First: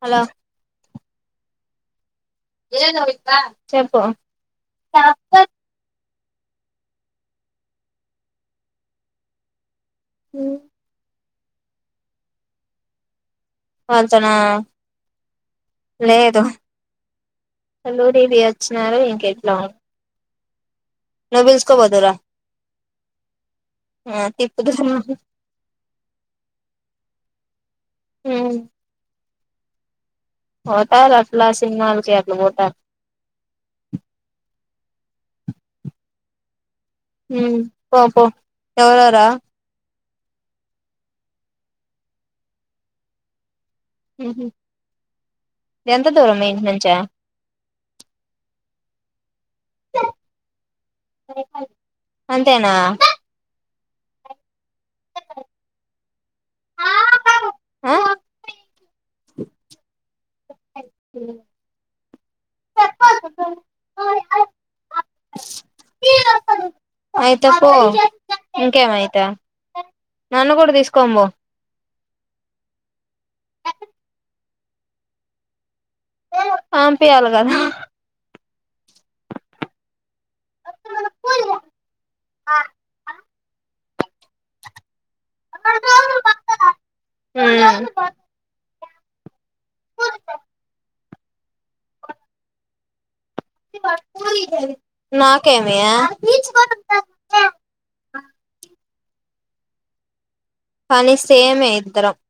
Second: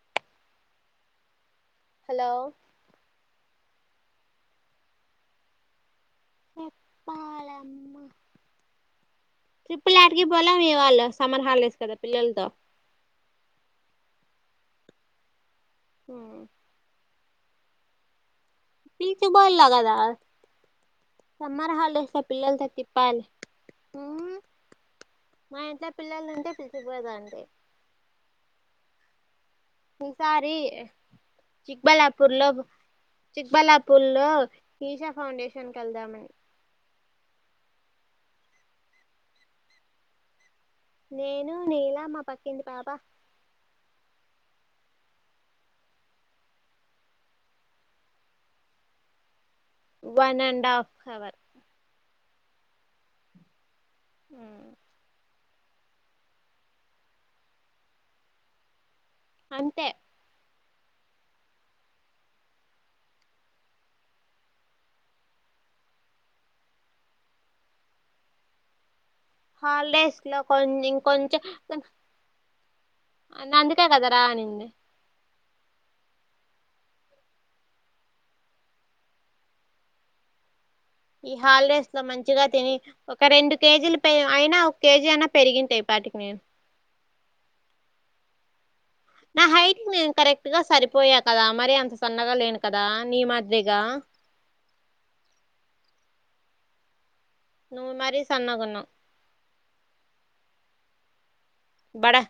Hello hello ఏంది Monica చెప్పు చెప్పాలమ్మ ట్రిప్పుల్ యాటికి పోలే మీ వాళ్ళు సమ్మర్ హాల్డేస్ కదా పిల్లల్ తో వాల్తోనా లేదు హలో [unintelligible] పీచు బల్లా గదా నువ్వు సమ్మర్ పిలుచుకోపోదురా హాలిడేస్ లో పిల్లల్తో తిప్పాలి మ్మ్ తిప్పుదురా మా ఇంట్లో పిల్లలు ఉంటే పిలుచుకుపోయేదాన్ని. ఈసారి పోతారు అట్లా సినిమాలకి చిక్బల్లాపూర్ అట్లా లో పోతారు చిక్బలాపూర్ లో ఈషా ఫౌండేషన్కి వెళ్దామని ఉమ్ పో పో ఎవరెవరా నేను నీలా మా పక్కింటి పాప మ్మ్ హు ఎంత దూరం మీయింటి నుంచా వన్ అండ్ ఆఫ్ హవర్ అంతేనా ఊ అంతే ఆ అయితే పో ఇంకేమి హాలిడేస్ లో కొన్ని పో కొంచం అందుకే కదా రా అనింది ఎల్లు పంపియాలి కదా ఈ హాలిడేస్ లో మంచిగా తిని ఒక రెండు కేజీలు అయినా ఒక కేజీ అయినా పెరిగింటా ఈ పాటికి నేను మ్మ్ నా హైట్ నేను కరెక్ట్ గా సరిపోయా కదా మరి అంత సన్నగా లేను కదా నీ మధ్య నాకేం [inaudible] నువ్ మరీ సన్నగున్నవ్ పన్ చూస్ బడా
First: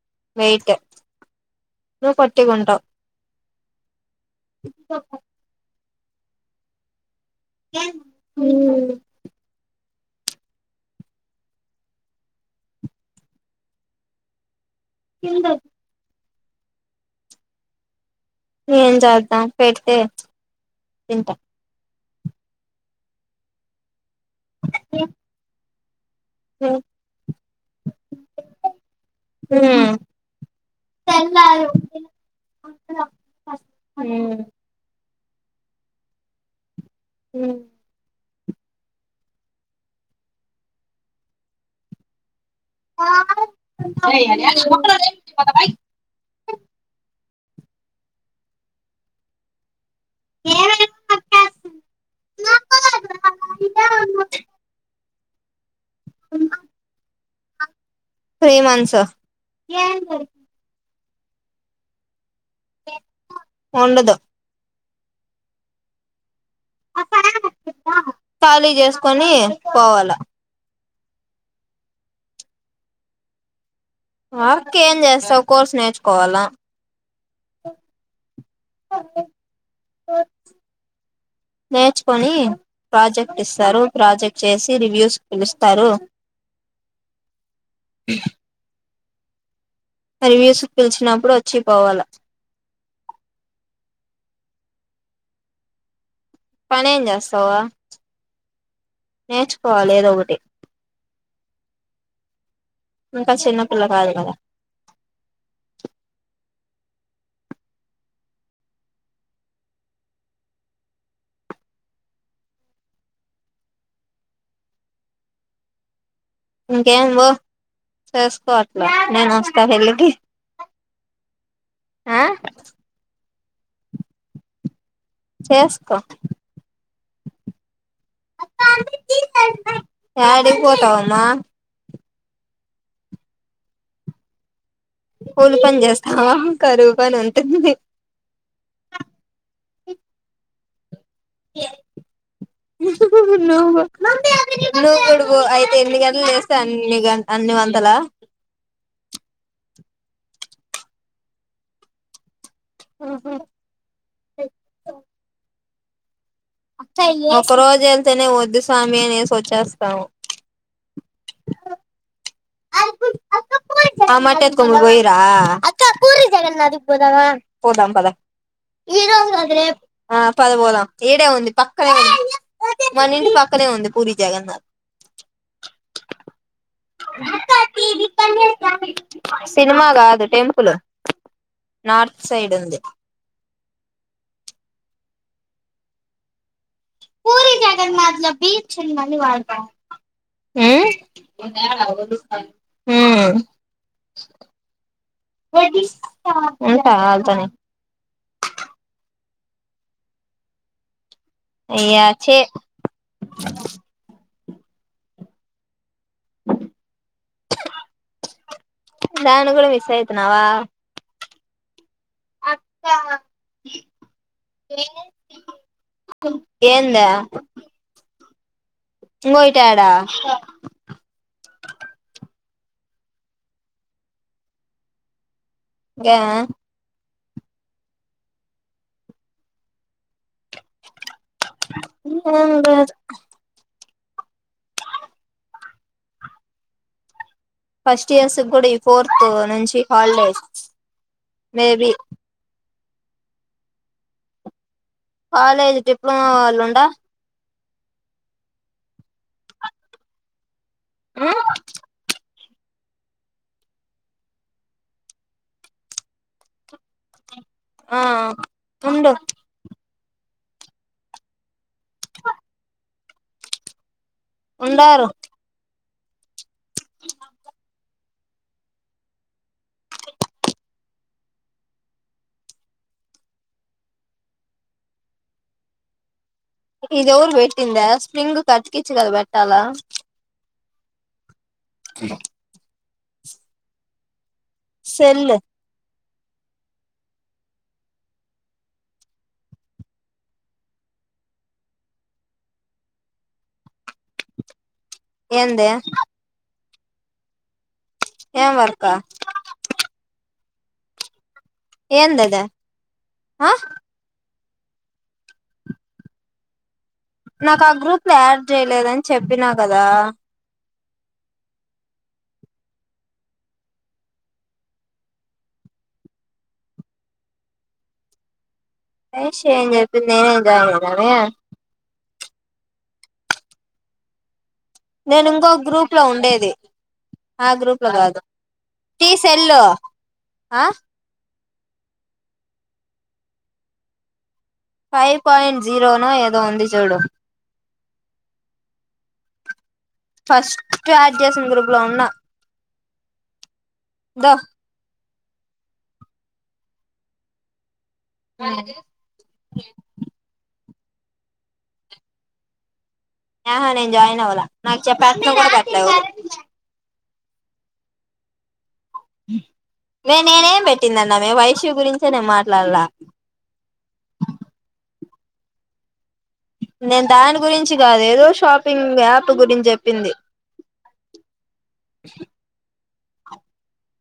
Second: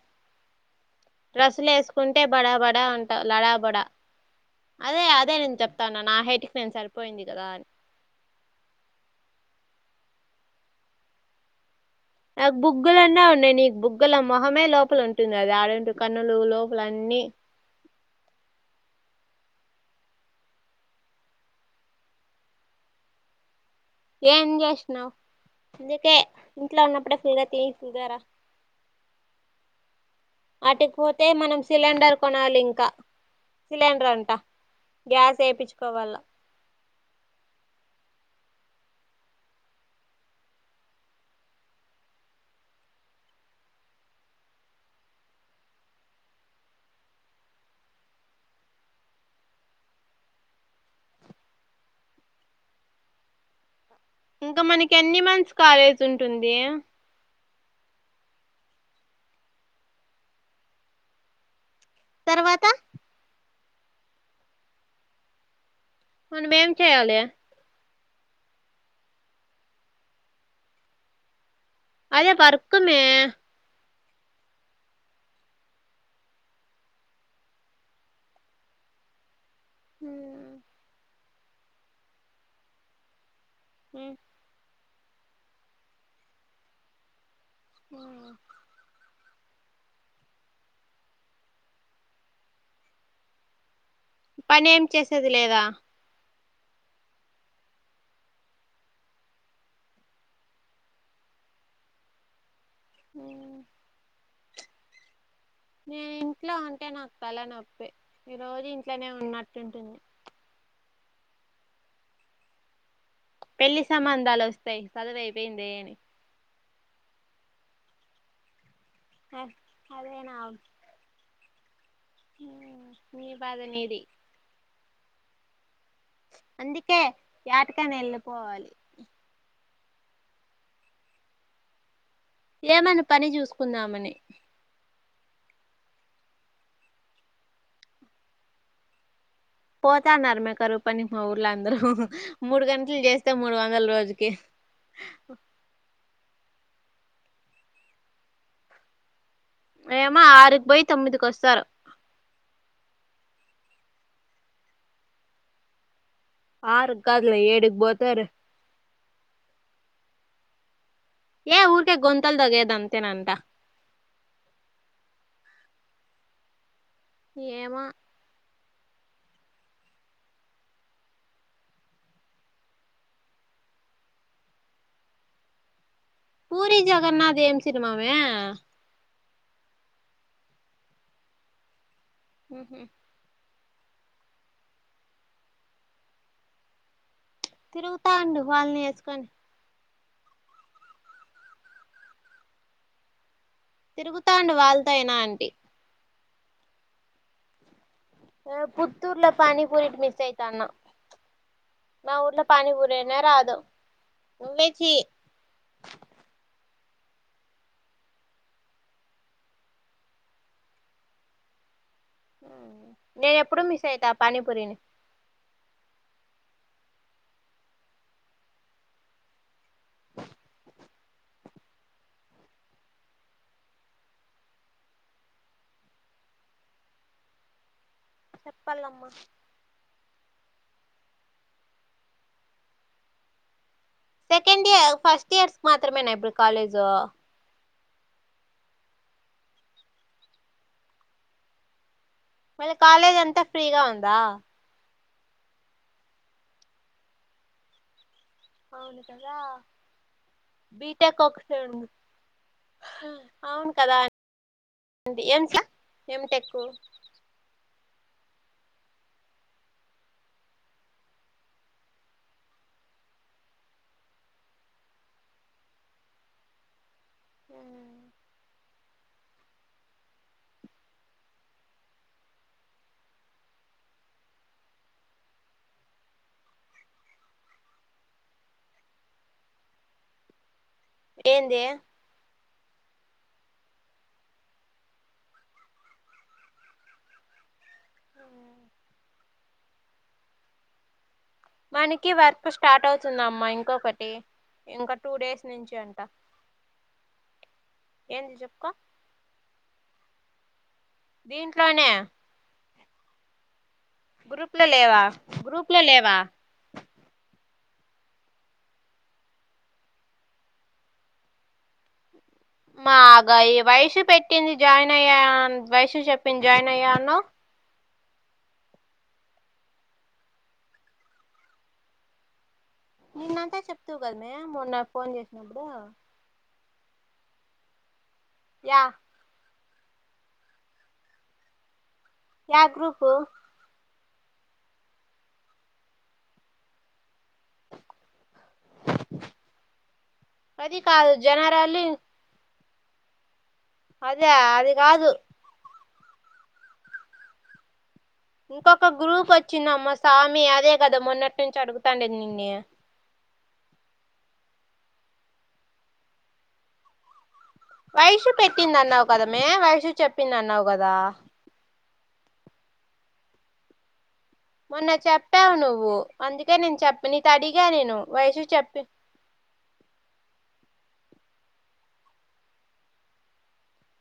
డ్రస్సులు నువ్వు వేసుకుంటే బడా బడా పొట్టిగుంటావ్ అంటావు లడా బడా అదే అదే నేను చెప్ నా హేటికి నేను సరిపోయింది కదా అని మ్మ్ నాకు బుగ్గలన్నా ఉన్నాయి నీకు బుగ్గల మొహమే లేవ్ ఉంటేనే అది ఆరెంజ్ [unintelligible] లోపలన్నీ ఏం చేద్దాం పెడితే తింటాం ఏం చేసినవ్ అందుకే ఇంట్లో ఉన్నప్పుడే ఫుల్గా తి తిన్నారా ఆటికి పోతే మనం మ్మ్ సిలిండర్ కొనాలి ఇంక సిలిండర్ అంతా గ్యాస్ వేపించుకోవాల మ్మ్ [inaudible] ఏమైంది ఇప్ ఇంకా మనకి ఎన్ని మంత్స్ కాలేజ్ ఉంటుంది త్రీ మంత్స్ తర్వాత ఉండదు మనమేం చేయాలి ఖాళీ చేసుకొని పోవాలా అదే వర్క్ మే వర్క్ ఏం చేస్తావు కోర్సు నేర్చుకోవాలా కోర్సు నేర్చుకొని ప్రాజెక్ట్ ఇస్తారు ప్రాజెక్ట్ చేసి రివ్యూస్ కి పిలుస్తారు హ్మ్మ్ మరి వయూసుఫ్ పిలిచినప్పుడు వచ్చి పోవాలి పని ఏం చేసేది లేదా పని ఏం చేస్తావా నేర్చుకోవాలి ఏదో ఒకటి ఇంకా చిన్న పల్ల కాదు కదా నేను ఇంట్లో ఉంటే నాకు తలనొప్పి ఈ రోజు ఇంట్లోనే ఉన్నట్టుంటుంది పెళ్లి సంబంధాలు వస్తాయి్ చదువ అయిపోయింది ఏని ఇంకేం చేసుకో నేను వస్తా పెళ్ళికి హమ్ మి పదనేది చేసుకో అందుకే జటకం వెళ్ళిపోవాలి యాడికి పోతవంమ్మ ఏమనా పని చూసుకుందామని పూలు పని చేస్తా కరువు పని ఉంటుంది పోత నర్మే కరు ప్పని మా ఊర్ళ అందరూ మూడు గంటలు చేస్తే నువ్వు మూడు వందల రోజుకి నువ్వు కూడా పో అయితే ఎన్ని గంటలు లేస్తే అన్ని గంట అన్ని వందల ఏమో ఆరుకి పోయి తొమ్మిదికిస్తరు ఆహా ఆరుకి కాదులే ఏడుకి ఒకరోజు పోతారు వెళ్తేనే వద్దు స మానేసి వచ్చేస్తాము ఏ ఊర్క గొం ఆ మట్ట ఎత్కు పోయిరా పూరి జగన్నాథ్ రా ఏమో పోదాం పదా ఈ పద పోద ఈడే ఉంది పక్కనే ఉంది మన ఇంటి పక్కనే ఉంది పూరి జగన్నాథ్ పూరి జగన్నాథ్ ఏం సినిమమే సినిమా కాదు టెంపుల్ నార్త్ సైడ్ంది పూరి జగన్నాథ్ లో తిరుగుతాండు బీచ్ వాళ్ళని వేసుకొని ఉందినమాట అ తిరుగుతాండి వాళ్ళతో అయినా అంటీ ఉంటా అళ్తనే ఆ పుత్తూర్ల పనిపరిట్ మిస్ అయితాన్న అయ్యా మా చే ఊర్లో పానీ పూరీనే రాదు నువ్వే చే నను కూడా మిస్ అయతున్నావా హు నేను ఎప్పుడు మిస్ అయితా పానీపూరిని ఏందా మోయి టడా గ చెప్పల్లమ్మా ఏం లేదు సెకండ్ ఇయర్ ఫస్ట్ ఇయర్స్ మాత్రమేనా ఇబ్బుడు కాలేజు ఫస్ట్ ఇయర్స్ కి కూడ ఈ ఫోర్త్ నుంచి హాలిడేస్ మేబి మల్లి కాలేజ్ అంతా ఫ్రీగా ఉందా కాలేజ్ డిప్లొమ వాళ్ళు ఉండ అవును కదా బీటెక్ ఒక్ టె ఉన్ అవును కదా డి ఏంచ ఎంటెక్కు ఆ ఉండు ఉండారు ఉ ఇదియెవరు పెట్టిందా స్ప్రింగ్ కి అతికిచ్చి కదా పెట్టాల ఏంది సెల్ మనకి వర్క్ స్టార్ట్ అవుతుందమ్మ ఇంకొకటి ఇంక టూ డేస్ ఏంది నుంచి అంట ఏంది ఏం చెప్పుకో వర్క్ దీంట్లోనె ఏందది ఆ గ్రూప్ లో లేవా గ్రూప్ లో లేవా నాకు ఆ గ్రూప్ లొ యాడ్ చేయలేదని చెప్పినా కదా మాగా ఈ వైషూ పెట్టింది జాయిన్ అయ్యా వైషూ చెప్పింది జాయిన్ అయ్యా అన్నావ్ వైషూ ఏం చెప్పింది నేనేమ్ జాయిన్ అయినానె నిన్నంతా చెప్తివిగద మే నేను ఇంగొ గ్రూప్ లొ ఉండేది ఆ గ్రూప్ లొ గాదు యా తీ సెల్లు ఆ యా గ్రూపు ఫైవ్ పాయింట్ జీరోనో ఏదో ఉంది చూడు ఫస్ట్ అది కాదు క్లాస్ చేసిన గ్రూప్ జనరల్ లొ ఉన్నా అదా అది కాదు దో ఇంకొక గ్రూప్ వచ్చిందమ్మ సామి అదే కద మొన్నటి నుంచి అడుగుతాండేది నిన్ని ఆహా నేను జాయిన్ అవ్వల నాకు చెప్పలే నువ్వు కూడా పెట్టలా ఎవరు వైషూ పెట్ పెట్టింది అన్నావు కదా మే వైషు చెప్పింది అన్నావు గదా చే నేను మాట్లాడలా మొన్న చెప్పావు నువ్వు అందుకే చెప్ప నేను నీతో దాని అడిగా గురించి నేను గాదు ఏదో వయసు చెప్పి షాపింగ్ యాప్ గురించి చెప్పింది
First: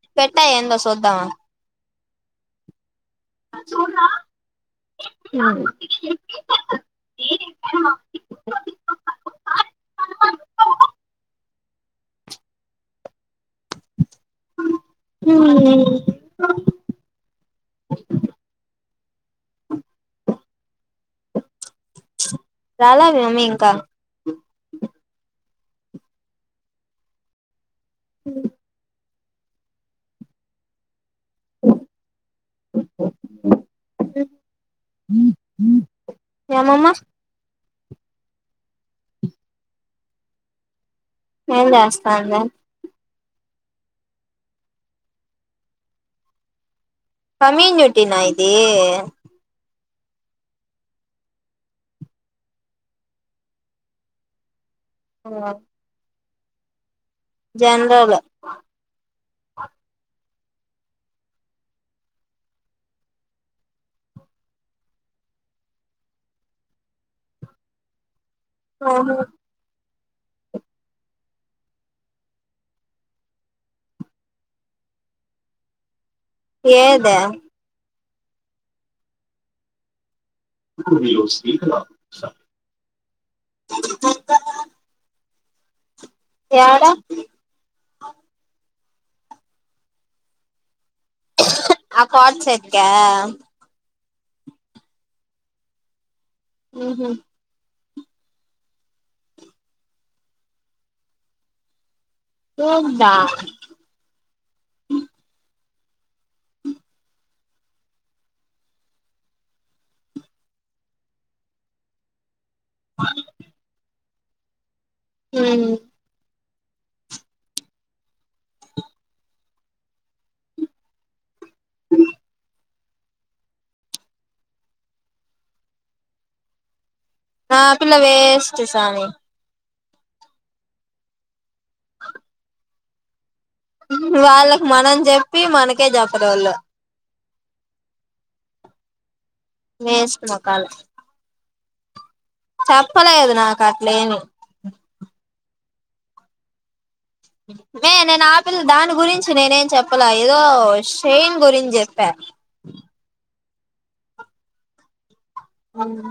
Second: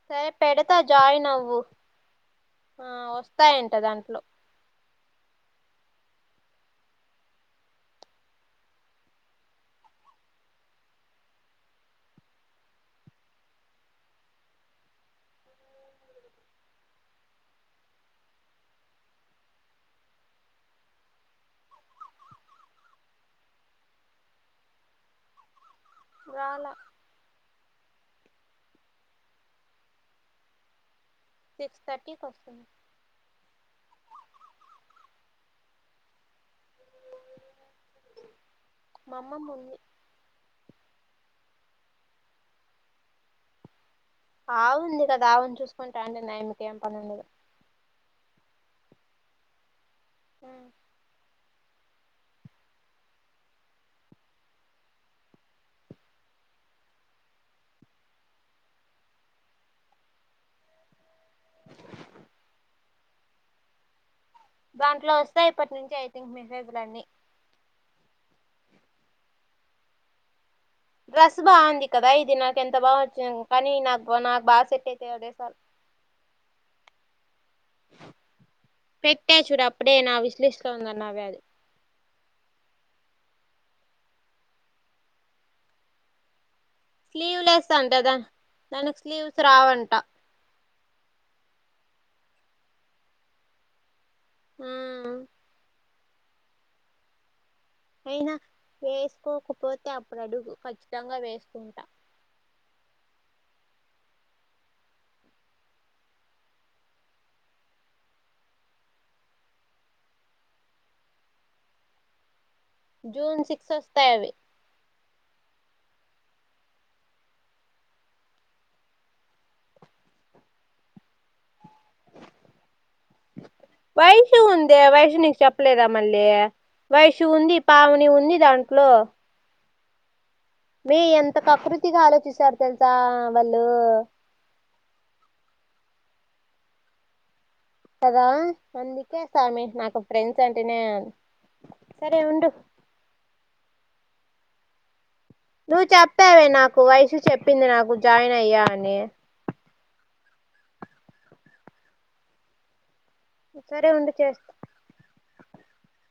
సరే పెట్టా పెడతా ఏందో జాయిన్ చూద్దామా అవ్వు ఆ వస్తాయంట దాంట్లో [inaudible] [unintelligible] రాలా మీ మమ్మీ ఇంకా రాలా హ్మ్ సిక్స్ థర్టీకి వస్తుంది ఎమమ్మా మా అమ్మమ్మ మా ఊరికి ఏం చేస్తాండావ్ ఆవు ఉంది కదా ఆవును చూసుకుంటా ఉంటుంది ఆయిమ్మికేం సమీన్ జూ టీ నా ఇదీ హ్మ్ ఆ జన్రల్ దాంట్లో వస్తాయ్ ఇప్పటి నుంచి ఐథింక్ మెసేజ్ లన్ని ఓహో డ్రస్ బాగుంది కదా ఇది నాకు ఎంతబా నచ్చింది, కానీ నాక్ బ నాకు బాగా సెట్ అయితే అదే సాల్. యేదా పెట్టా చూడు అప్పుడే నావి యాడ స్లీవ్ లెస్ అంటదా దానికి స్లీవ్స్ రావంట ఆ కాట్ సెట్ క్యా హ్మ్ మ్మ్ హ్మ్ అయినా వేసుకోకపోతే అప్పుడు అడుగు ఖచ్చితంగా వేసుకుంటా పోగ్దా జూన్ సిక్సస్ తైవి హ్మ్ వైషు ఉందే వైషు నీకు చెప్పలేదా మళ్ళీ వైషు ఉంది ఆ పిల్ల పావని ఉంది వేస్ట్ దాంట్లో సామి మీ ఎంత కకృతిగా ఆలోచిస్తారు తెలుసా వాళ్ళు హ్మ్ వాళ్ళకి మనం జెప్పి మనక్ కే జేప్పరోల్లు కదా అందుక్ కే సామి నాకు వేస్ట్ ఫ్రెండ్స్ మొకాలు అంటేనే సరే ఉండు చెప్పలేదు నాకా లేను నువ్వు చప్పావే నాకు వయసు చెప్పింది మే నాకు నేనా జాయిన్ పిల్ల అయ్యా దాని అని గురించి నేనేం చెప్పలా ఏదో షైన్ గురించి జెప్ప సరే ఉండు చేస్తా హ్మ్